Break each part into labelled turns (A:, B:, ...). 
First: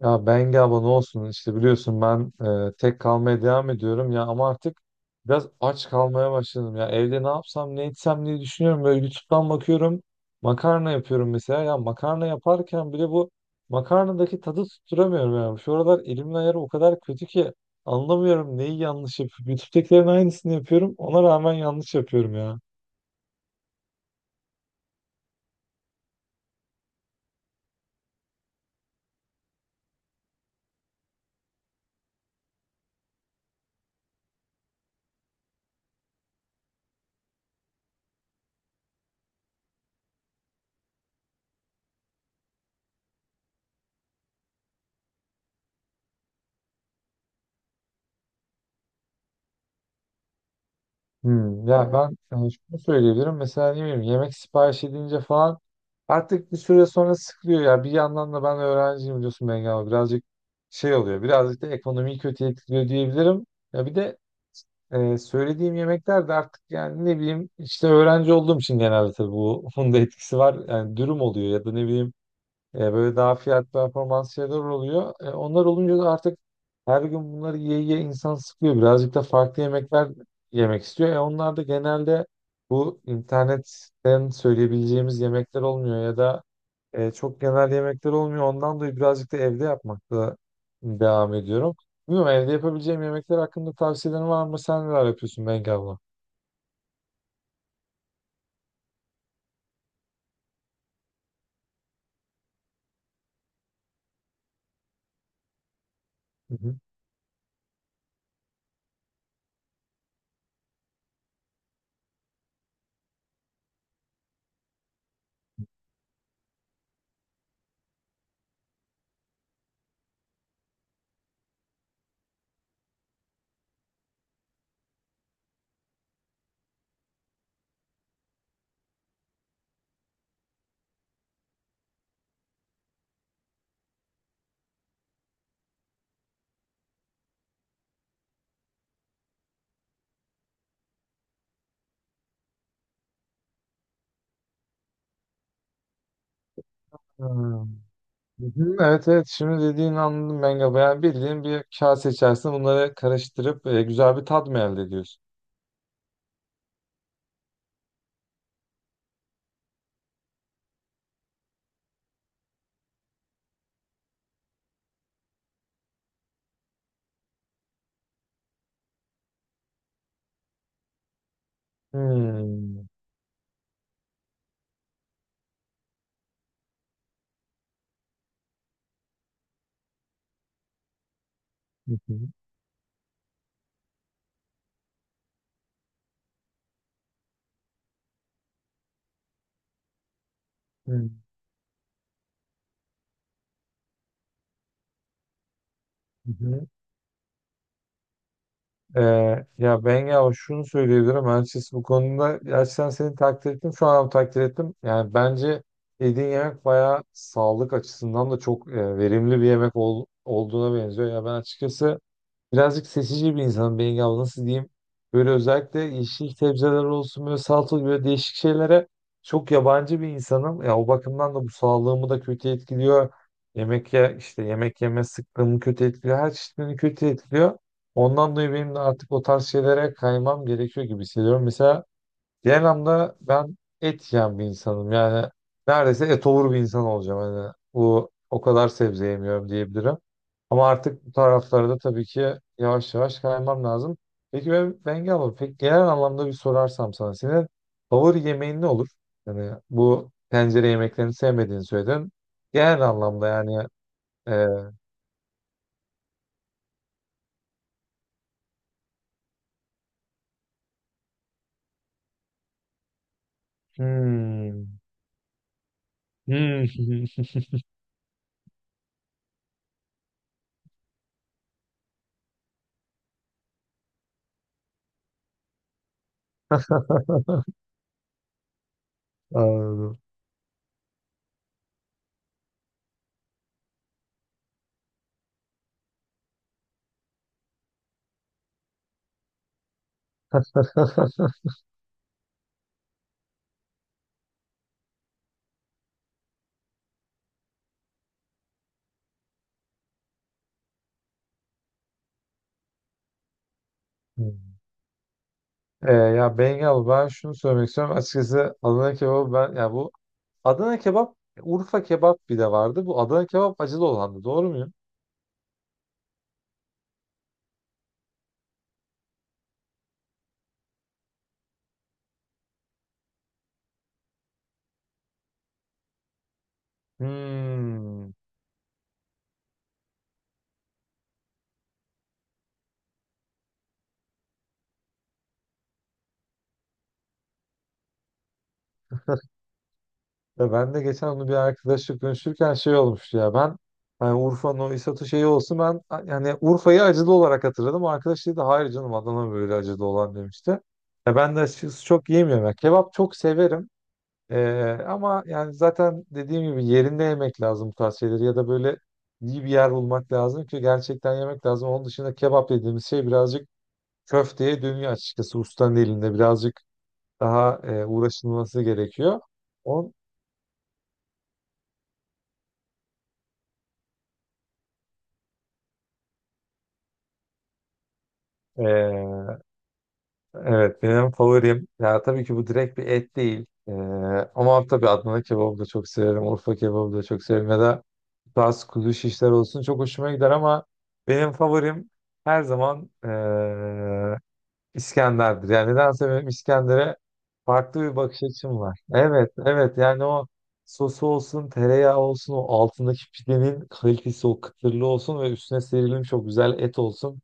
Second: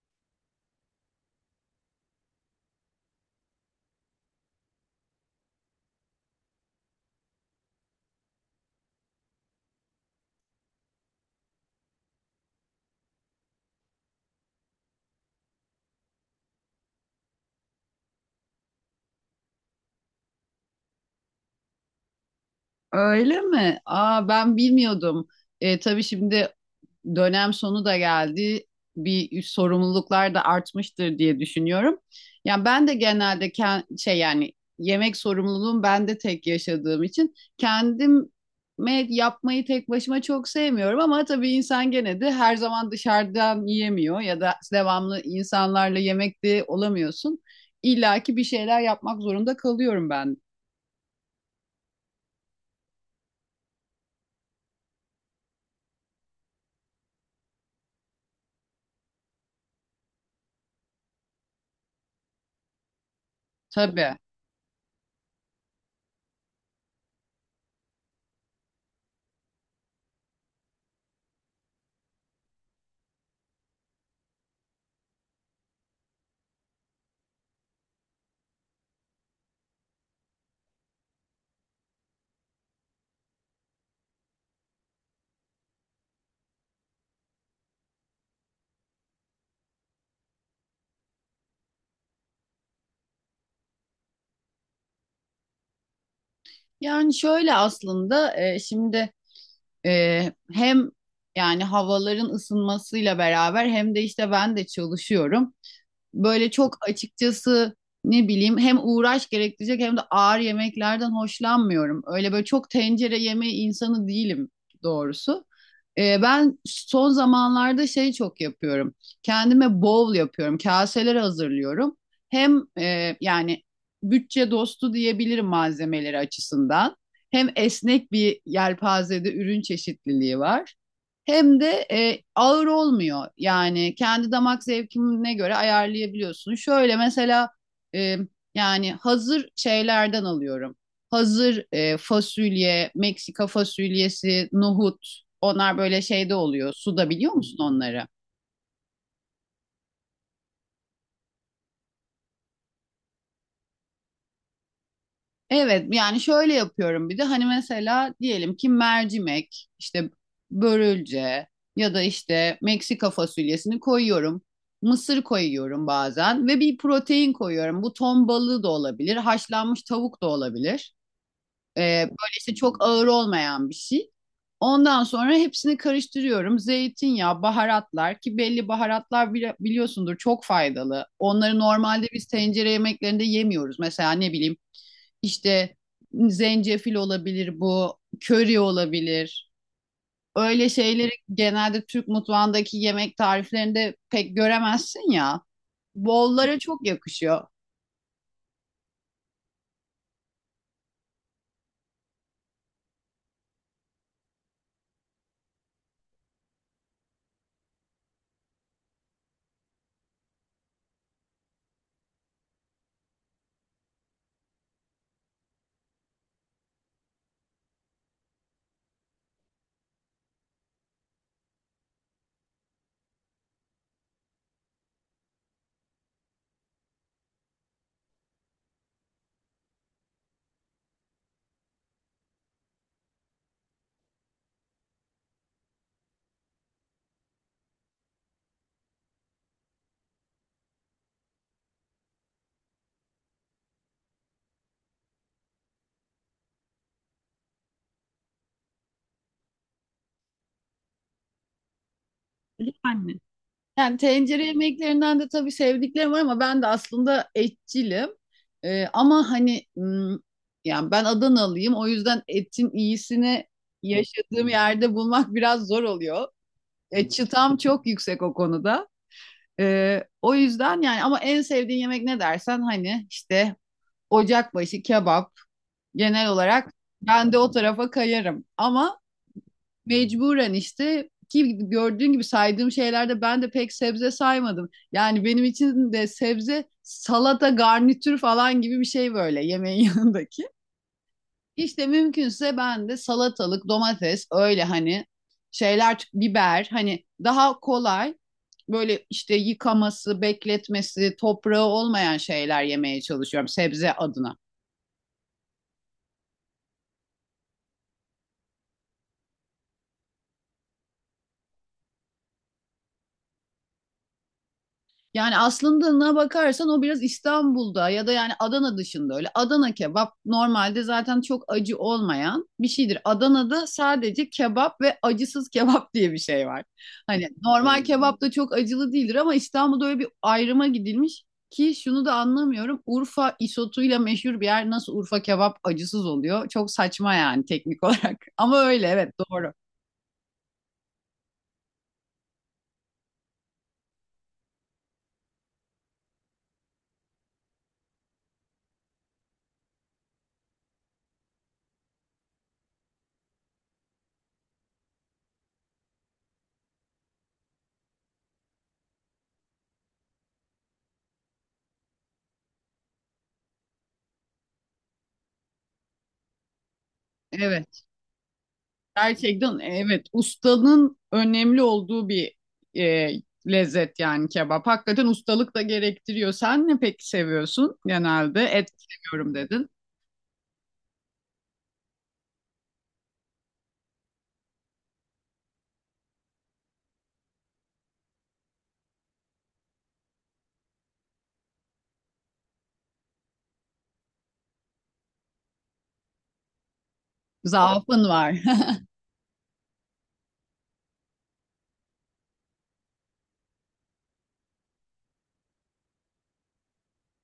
A: Ya Bengi abla ne olsun işte biliyorsun ben tek kalmaya devam ediyorum ya ama artık biraz aç kalmaya başladım ya evde ne yapsam ne etsem diye düşünüyorum böyle YouTube'dan bakıyorum makarna yapıyorum mesela ya makarna yaparken bile bu makarnadaki tadı tutturamıyorum ya şu aralar elimin ayarı o kadar kötü ki anlamıyorum neyi yanlış yapıyorum YouTube'dakilerin aynısını yapıyorum ona rağmen yanlış yapıyorum ya.
B: Öyle mi? Aa ben bilmiyordum. Tabii şimdi dönem sonu da geldi. Bir sorumluluklar da artmıştır diye düşünüyorum. Yani ben de genelde yemek sorumluluğum ben de tek yaşadığım için kendim yapmayı tek başıma çok sevmiyorum ama tabii insan gene de her zaman dışarıdan yiyemiyor ya da devamlı insanlarla yemekte olamıyorsun. İlla ki bir şeyler yapmak zorunda kalıyorum ben.
A: Hmm, ya ben hani şunu söyleyebilirim. Mesela ne bileyim yemek sipariş edince falan artık bir süre sonra sıkılıyor ya. Bir yandan da ben öğrenciyim biliyorsun Bengi abi. Birazcık şey oluyor. Birazcık da ekonomiyi kötü etkiliyor diyebilirim. Ya bir
B: Tabii.
A: de söylediğim yemekler de artık yani ne bileyim işte öğrenci olduğum için genelde tabii bu bunun da etkisi var. Yani dürüm oluyor ya da ne bileyim böyle daha fiyat performans şeyler oluyor. Onlar olunca da artık her gün bunları yiye yiye insan sıkıyor. Birazcık da farklı yemekler yemek istiyor. Onlar da genelde bu internetten söyleyebileceğimiz yemekler olmuyor ya da çok genel yemekler olmuyor. Ondan dolayı birazcık da evde yapmakla devam ediyorum. Bilmiyorum evde yapabileceğim yemekler hakkında tavsiyelerin var mı? Sen neler yapıyorsun Bengi abla?
B: Yani şöyle aslında şimdi hem yani havaların ısınmasıyla beraber hem de işte ben de çalışıyorum. Böyle
A: Hı hı.
B: çok açıkçası ne bileyim hem uğraş gerektirecek hem de ağır yemeklerden hoşlanmıyorum. Öyle böyle çok tencere yemeği insanı değilim doğrusu. Ben son zamanlarda şey çok yapıyorum. Kendime bowl yapıyorum. Kaseler hazırlıyorum. Hem yani bütçe dostu diyebilirim malzemeleri açısından. Hem esnek bir yelpazede ürün çeşitliliği var. Hem de ağır olmuyor. Yani kendi damak zevkine göre ayarlayabiliyorsun. Şöyle mesela e, yani hazır şeylerden alıyorum. Hazır fasulye, Meksika fasulyesi, nohut. Onlar böyle şeyde oluyor. Suda
A: Ha.
B: biliyor musun onları?
A: Hı hı, evet evet şimdi dediğini anladım ben galiba. Yani bildiğin bir kase içerisinde bunları karıştırıp güzel bir tat mı elde ediyorsun?
B: Evet yani şöyle yapıyorum, bir de hani mesela diyelim ki mercimek işte börülce ya da işte Meksika fasulyesini koyuyorum. Mısır koyuyorum bazen ve bir protein koyuyorum. Bu ton balığı da olabilir, haşlanmış tavuk da olabilir. Ee, Böyle işte çok
A: Hmm.
B: ağır olmayan bir şey. Ondan sonra hepsini karıştırıyorum. Zeytinyağı, baharatlar ki belli baharatlar biliyorsundur, çok faydalı. Onları
A: Hı
B: normalde
A: hı,
B: biz tencere yemeklerinde yemiyoruz. Mesela ne bileyim işte zencefil olabilir bu, köri olabilir. Öyle
A: hı
B: şeyleri genelde Türk mutfağındaki yemek tariflerinde pek göremezsin ya. Bollara
A: hı.
B: çok yakışıyor.
A: Ee, Ya ben ya şunu söyleyebilirim açıkçası bu konuda gerçekten seni takdir ettim şu an takdir ettim. Yani bence yediğin yemek bayağı sağlık açısından da çok verimli bir yemek olduğuna benziyor. Ya ben açıkçası birazcık seçici bir insanım Bengi abla nasıl diyeyim. Böyle özellikle yeşil sebzeler olsun böyle salatalık böyle değişik şeylere çok yabancı bir insanım. Ya o bakımdan da bu sağlığımı da kötü etkiliyor. Yemek ye işte Yemek yeme sıklığımı kötü etkiliyor. Her çeşitlerini kötü etkiliyor. Ondan dolayı benim de artık o tarz şeylere kaymam gerekiyor gibi hissediyorum. Mesela diğer anlamda ben et yiyen bir insanım. Yani neredeyse etovur bir insan olacağım. Hani bu o kadar sebze yemiyorum diyebilirim. Ama artık bu taraflara da tabii ki yavaş yavaş kaymam lazım. Peki ben Bengi abla, peki genel anlamda bir sorarsam sana senin favori yemeğin ne olur? Yani bu tencere yemeklerini sevmediğini söyledin. Genel
B: Yani,
A: anlamda yani
B: Yani tencere
A: e,
B: yemeklerinden de tabii sevdiklerim var ama ben de aslında etçilim. Ama hani yani ben Adanalıyım, o yüzden etin iyisini yaşadığım
A: hmm,
B: yerde bulmak biraz zor oluyor.
A: hmm,
B: E, çıtam çok yüksek o konuda. O yüzden yani, ama en sevdiğin yemek ne dersen, hani işte ocakbaşı kebap genel olarak, ben de o tarafa kayarım. Ama
A: anladım.
B: mecburen işte ki gördüğün gibi saydığım şeylerde ben de pek sebze saymadım. Yani benim için de sebze salata garnitür falan gibi bir şey, böyle yemeğin yanındaki. İşte mümkünse ben de salatalık, domates, öyle hani şeyler, biber, hani daha kolay böyle işte yıkaması, bekletmesi, toprağı olmayan şeyler yemeye çalışıyorum sebze adına.
A: Hmm. Ya Bengi abla ben şunu söylemek istiyorum. Açıkçası Adana kebabı ben ya bu Adana kebap Urfa kebap bir de vardı. Bu Adana kebap acılı olandı. Doğru muyum?
B: Yani aslında ne bakarsan o, biraz İstanbul'da ya da yani Adana dışında öyle. Adana kebap normalde zaten çok acı olmayan bir şeydir. Adana'da sadece kebap ve acısız kebap diye bir şey var. Hani normal
A: Hmm.
B: kebap da çok acılı değildir ama İstanbul'da öyle bir ayrıma gidilmiş ki şunu da anlamıyorum. Urfa isotuyla meşhur bir yer nasıl Urfa kebap acısız oluyor? Çok saçma yani teknik olarak. Ama öyle, evet, doğru.
A: Ya ben de geçen onu bir arkadaşla konuşurken şey olmuştu ya ben hani Urfa'nın o İsat'ı şeyi olsun ben yani Urfa'yı acılı olarak hatırladım. O arkadaş dedi hayır canım Adana böyle acılı olan demişti. Ya ben de açıkçası çok yiyemiyorum. Ya kebap çok severim. Ama yani zaten dediğim gibi yerinde yemek lazım bu tarz şeyleri ya da böyle iyi bir yer bulmak lazım ki gerçekten yemek lazım. Onun dışında kebap dediğimiz şey birazcık köfteye dönüyor açıkçası ustanın elinde birazcık daha
B: Evet.
A: uğraşılması gerekiyor.
B: Gerçekten,
A: On,
B: evet, ustanın önemli olduğu bir e, lezzet yani kebap. Hakikaten ustalık da gerektiriyor. Sen ne peki seviyorsun genelde? Et seviyorum dedin.
A: Evet benim favorim ya tabii ki bu direkt bir et değil. Ama tabii Adana kebabı da çok severim. Urfa kebabı da çok severim. Ya da bazı kuzu şişler olsun çok hoşuma gider ama benim favorim her zaman İskender'dir. Yani nedense benim İskender'e farklı bir
B: Zaafın
A: bakış
B: var.
A: açım var. Evet evet yani o sosu olsun tereyağı olsun o altındaki pidenin kalitesi o kıtırlığı olsun ve üstüne serilmiş çok güzel et olsun.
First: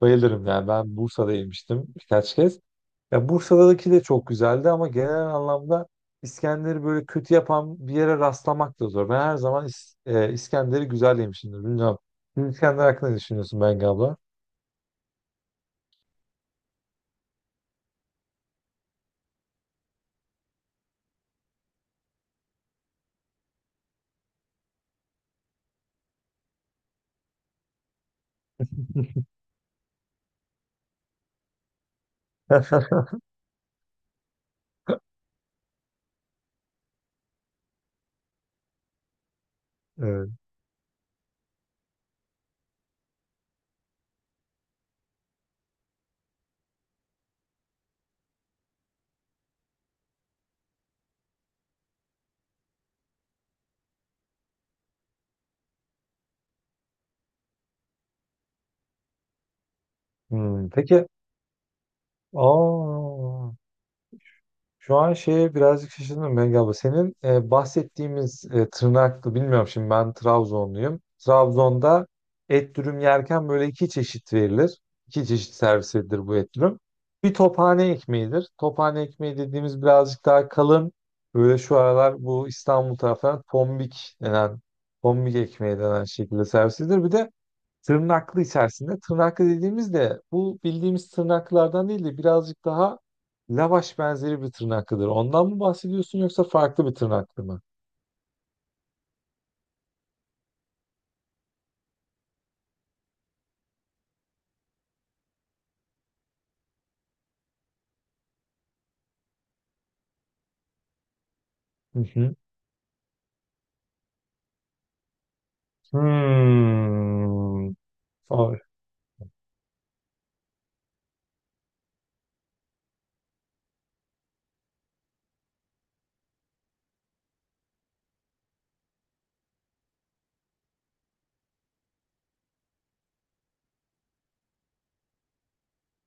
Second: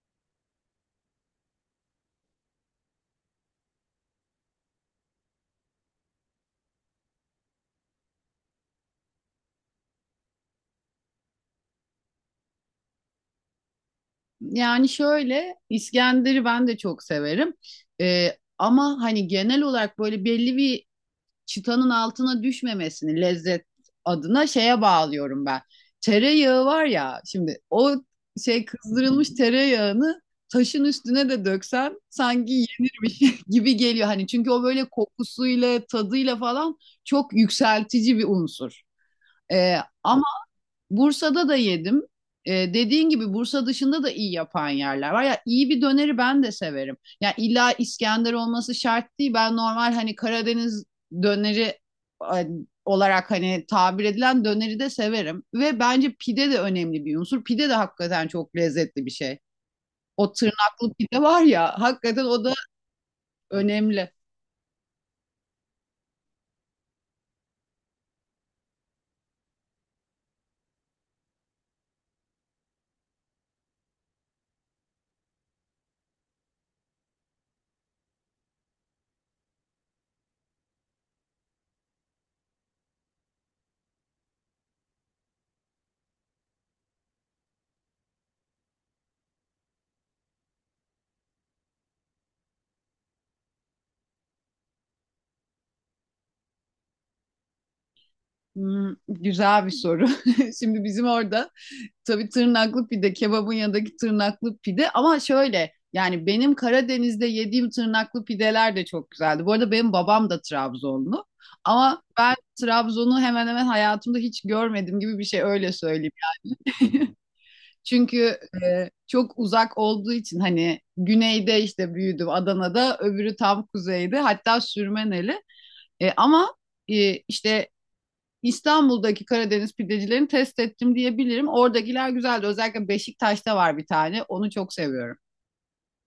A: Bayılırım yani ben Bursa'da yemiştim birkaç kez. Ya Bursa'daki de çok güzeldi ama genel anlamda İskender'i böyle kötü yapan bir yere rastlamak da zor. Ben her zaman İskender'i güzel yemişimdir. Bilmiyorum. Siz İskender hakkında ne düşünüyorsun Bengi abla?
B: Yani şöyle, İskender'i ben de çok severim. E, Ama hani genel olarak böyle belli bir çıtanın altına düşmemesini lezzet adına şeye bağlıyorum ben. Tereyağı var ya şimdi, o şey, kızdırılmış tereyağını taşın üstüne de döksen sanki yenirmiş gibi geliyor. Hani çünkü o böyle kokusuyla tadıyla falan çok yükseltici bir unsur. Ee, Ama
A: Evet.
B: Bursa'da da yedim. Dediğin gibi Bursa dışında da iyi yapan yerler var. Ya iyi bir döneri ben de severim. Ya illa İskender olması şart değil. Ben normal hani Karadeniz döneri e, olarak hani tabir edilen döneri de severim. Ve bence pide de önemli bir unsur. Pide de hakikaten çok lezzetli bir şey. O
A: Hmm,
B: tırnaklı
A: peki.
B: pide var ya, hakikaten o da
A: Aa,
B: önemli.
A: şu an şeye birazcık şaşırdım Bengi abla. Senin bahsettiğimiz tırnaklı bilmiyorum şimdi ben Trabzonluyum. Trabzon'da et dürüm yerken böyle iki çeşit verilir. İki çeşit servis edilir bu et dürüm. Bir tophane ekmeğidir. Tophane ekmeği dediğimiz birazcık daha kalın. Böyle şu aralar bu İstanbul taraflarında tombik denen, tombik ekmeği denen şekilde servis edilir. Bir de tırnaklı içerisinde. Tırnaklı dediğimizde bu bildiğimiz tırnaklardan değil de birazcık daha lavaş benzeri bir tırnaklıdır. Ondan mı bahsediyorsun yoksa farklı bir tırnaklı mı?
B: Hmm, güzel bir soru. Şimdi bizim orada tabii tırnaklı pide, kebabın yanındaki tırnaklı pide, ama şöyle yani benim Karadeniz'de yediğim tırnaklı pideler de çok güzeldi. Bu arada benim babam da Trabzonlu
A: Hı
B: ama
A: hı.
B: ben Trabzon'u hemen hemen hayatımda hiç görmedim gibi bir şey, öyle söyleyeyim.
A: Hmm.
B: Çünkü çok uzak olduğu için, hani güneyde işte büyüdüm Adana'da, öbürü tam kuzeyde, hatta Sürmeneli. E, ama e, işte İstanbul'daki Karadeniz pidecilerini test ettim diyebilirim. Oradakiler güzeldi. Özellikle Beşiktaş'ta var bir tane. Onu çok seviyorum.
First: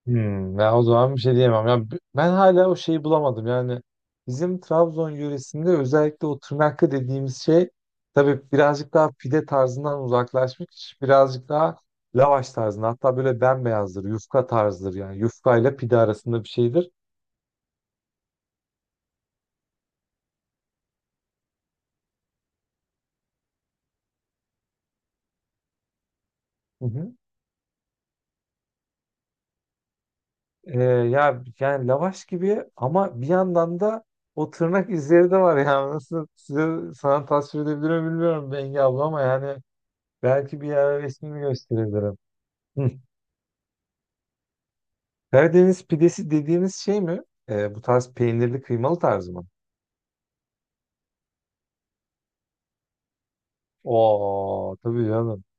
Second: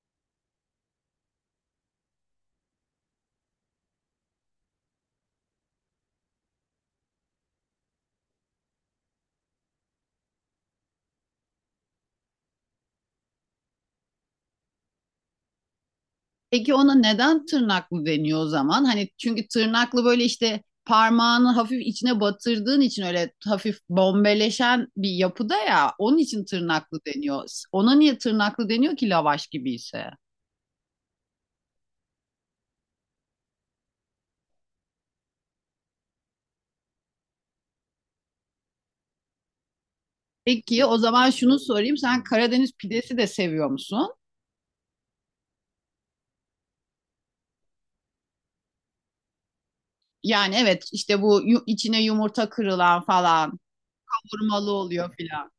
A: Hmm, ya o zaman bir şey diyemem. Ya ben hala o şeyi bulamadım. Yani bizim Trabzon yöresinde özellikle o tırnaklı dediğimiz şey tabii birazcık daha pide tarzından uzaklaşmış. Birazcık daha lavaş tarzında. Hatta böyle bembeyazdır. Yufka tarzıdır yani. Yufka ile pide arasında bir
B: Peki
A: şeydir.
B: ona neden tırnaklı deniyor o zaman? Hani çünkü tırnaklı, böyle işte parmağını hafif içine batırdığın için öyle hafif bombeleşen bir yapıda ya. Onun için
A: Hı
B: tırnaklı
A: hı.
B: deniyor. Ona niye tırnaklı deniyor ki lavaş gibi ise?
A: Ya yani lavaş gibi ama bir yandan da o tırnak izleri de var yani. Nasıl sana tasvir edebilir mi bilmiyorum Bengi abla ama yani belki bir
B: Peki o
A: yer
B: zaman
A: resmini
B: şunu sorayım:
A: gösterebilirim.
B: sen Karadeniz pidesi de seviyor musun?
A: Karadeniz pidesi dediğimiz şey mi? Bu tarz peynirli kıymalı tarzı mı?
B: Yani evet, işte bu içine yumurta kırılan falan, hurmalı
A: Oo tabii
B: oluyor
A: canım.
B: filan.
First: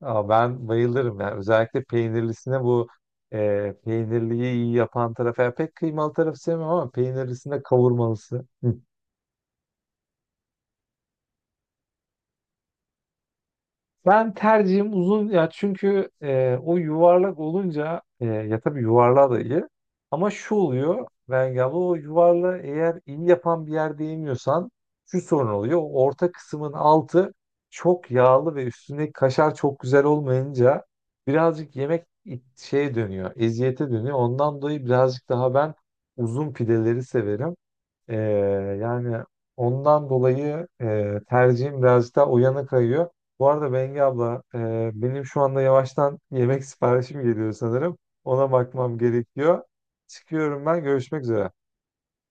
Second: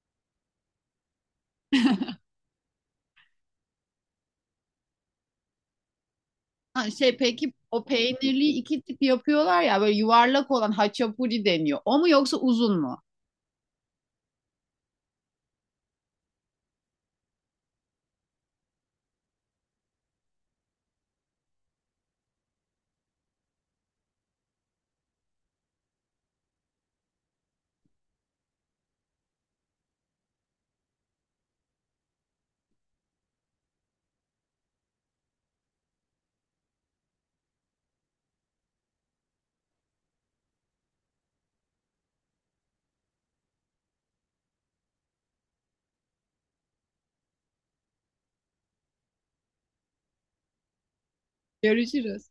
A: Aa, ben bayılırım yani. Özellikle peynirlisine bu peynirliyi iyi yapan taraf. Yani pek kıymalı tarafı sevmem
B: Ha,
A: ama
B: şey, peki
A: peynirlisinde
B: o
A: kavurmalısı.
B: peynirli iki tip yapıyorlar ya, böyle yuvarlak olan haçapuri deniyor. O mu yoksa uzun mu?
A: Ben tercihim uzun ya çünkü o yuvarlak olunca ya tabii yuvarlağı da iyi ama şu oluyor Bengi abla o yuvarlağı eğer iyi yapan bir yerde yemiyorsan şu sorun oluyor. O orta kısmın altı çok yağlı ve üstündeki kaşar çok güzel olmayınca birazcık yemek şeye dönüyor, eziyete dönüyor. Ondan dolayı birazcık daha ben uzun pideleri severim. Ee, Yani ondan dolayı tercihim birazcık daha o yana kayıyor. Bu arada Bengi abla benim şu anda yavaştan yemek siparişim geliyor sanırım. Ona bakmam gerekiyor. Çıkıyorum ben. Görüşmek üzere.
B: Görüşürüz.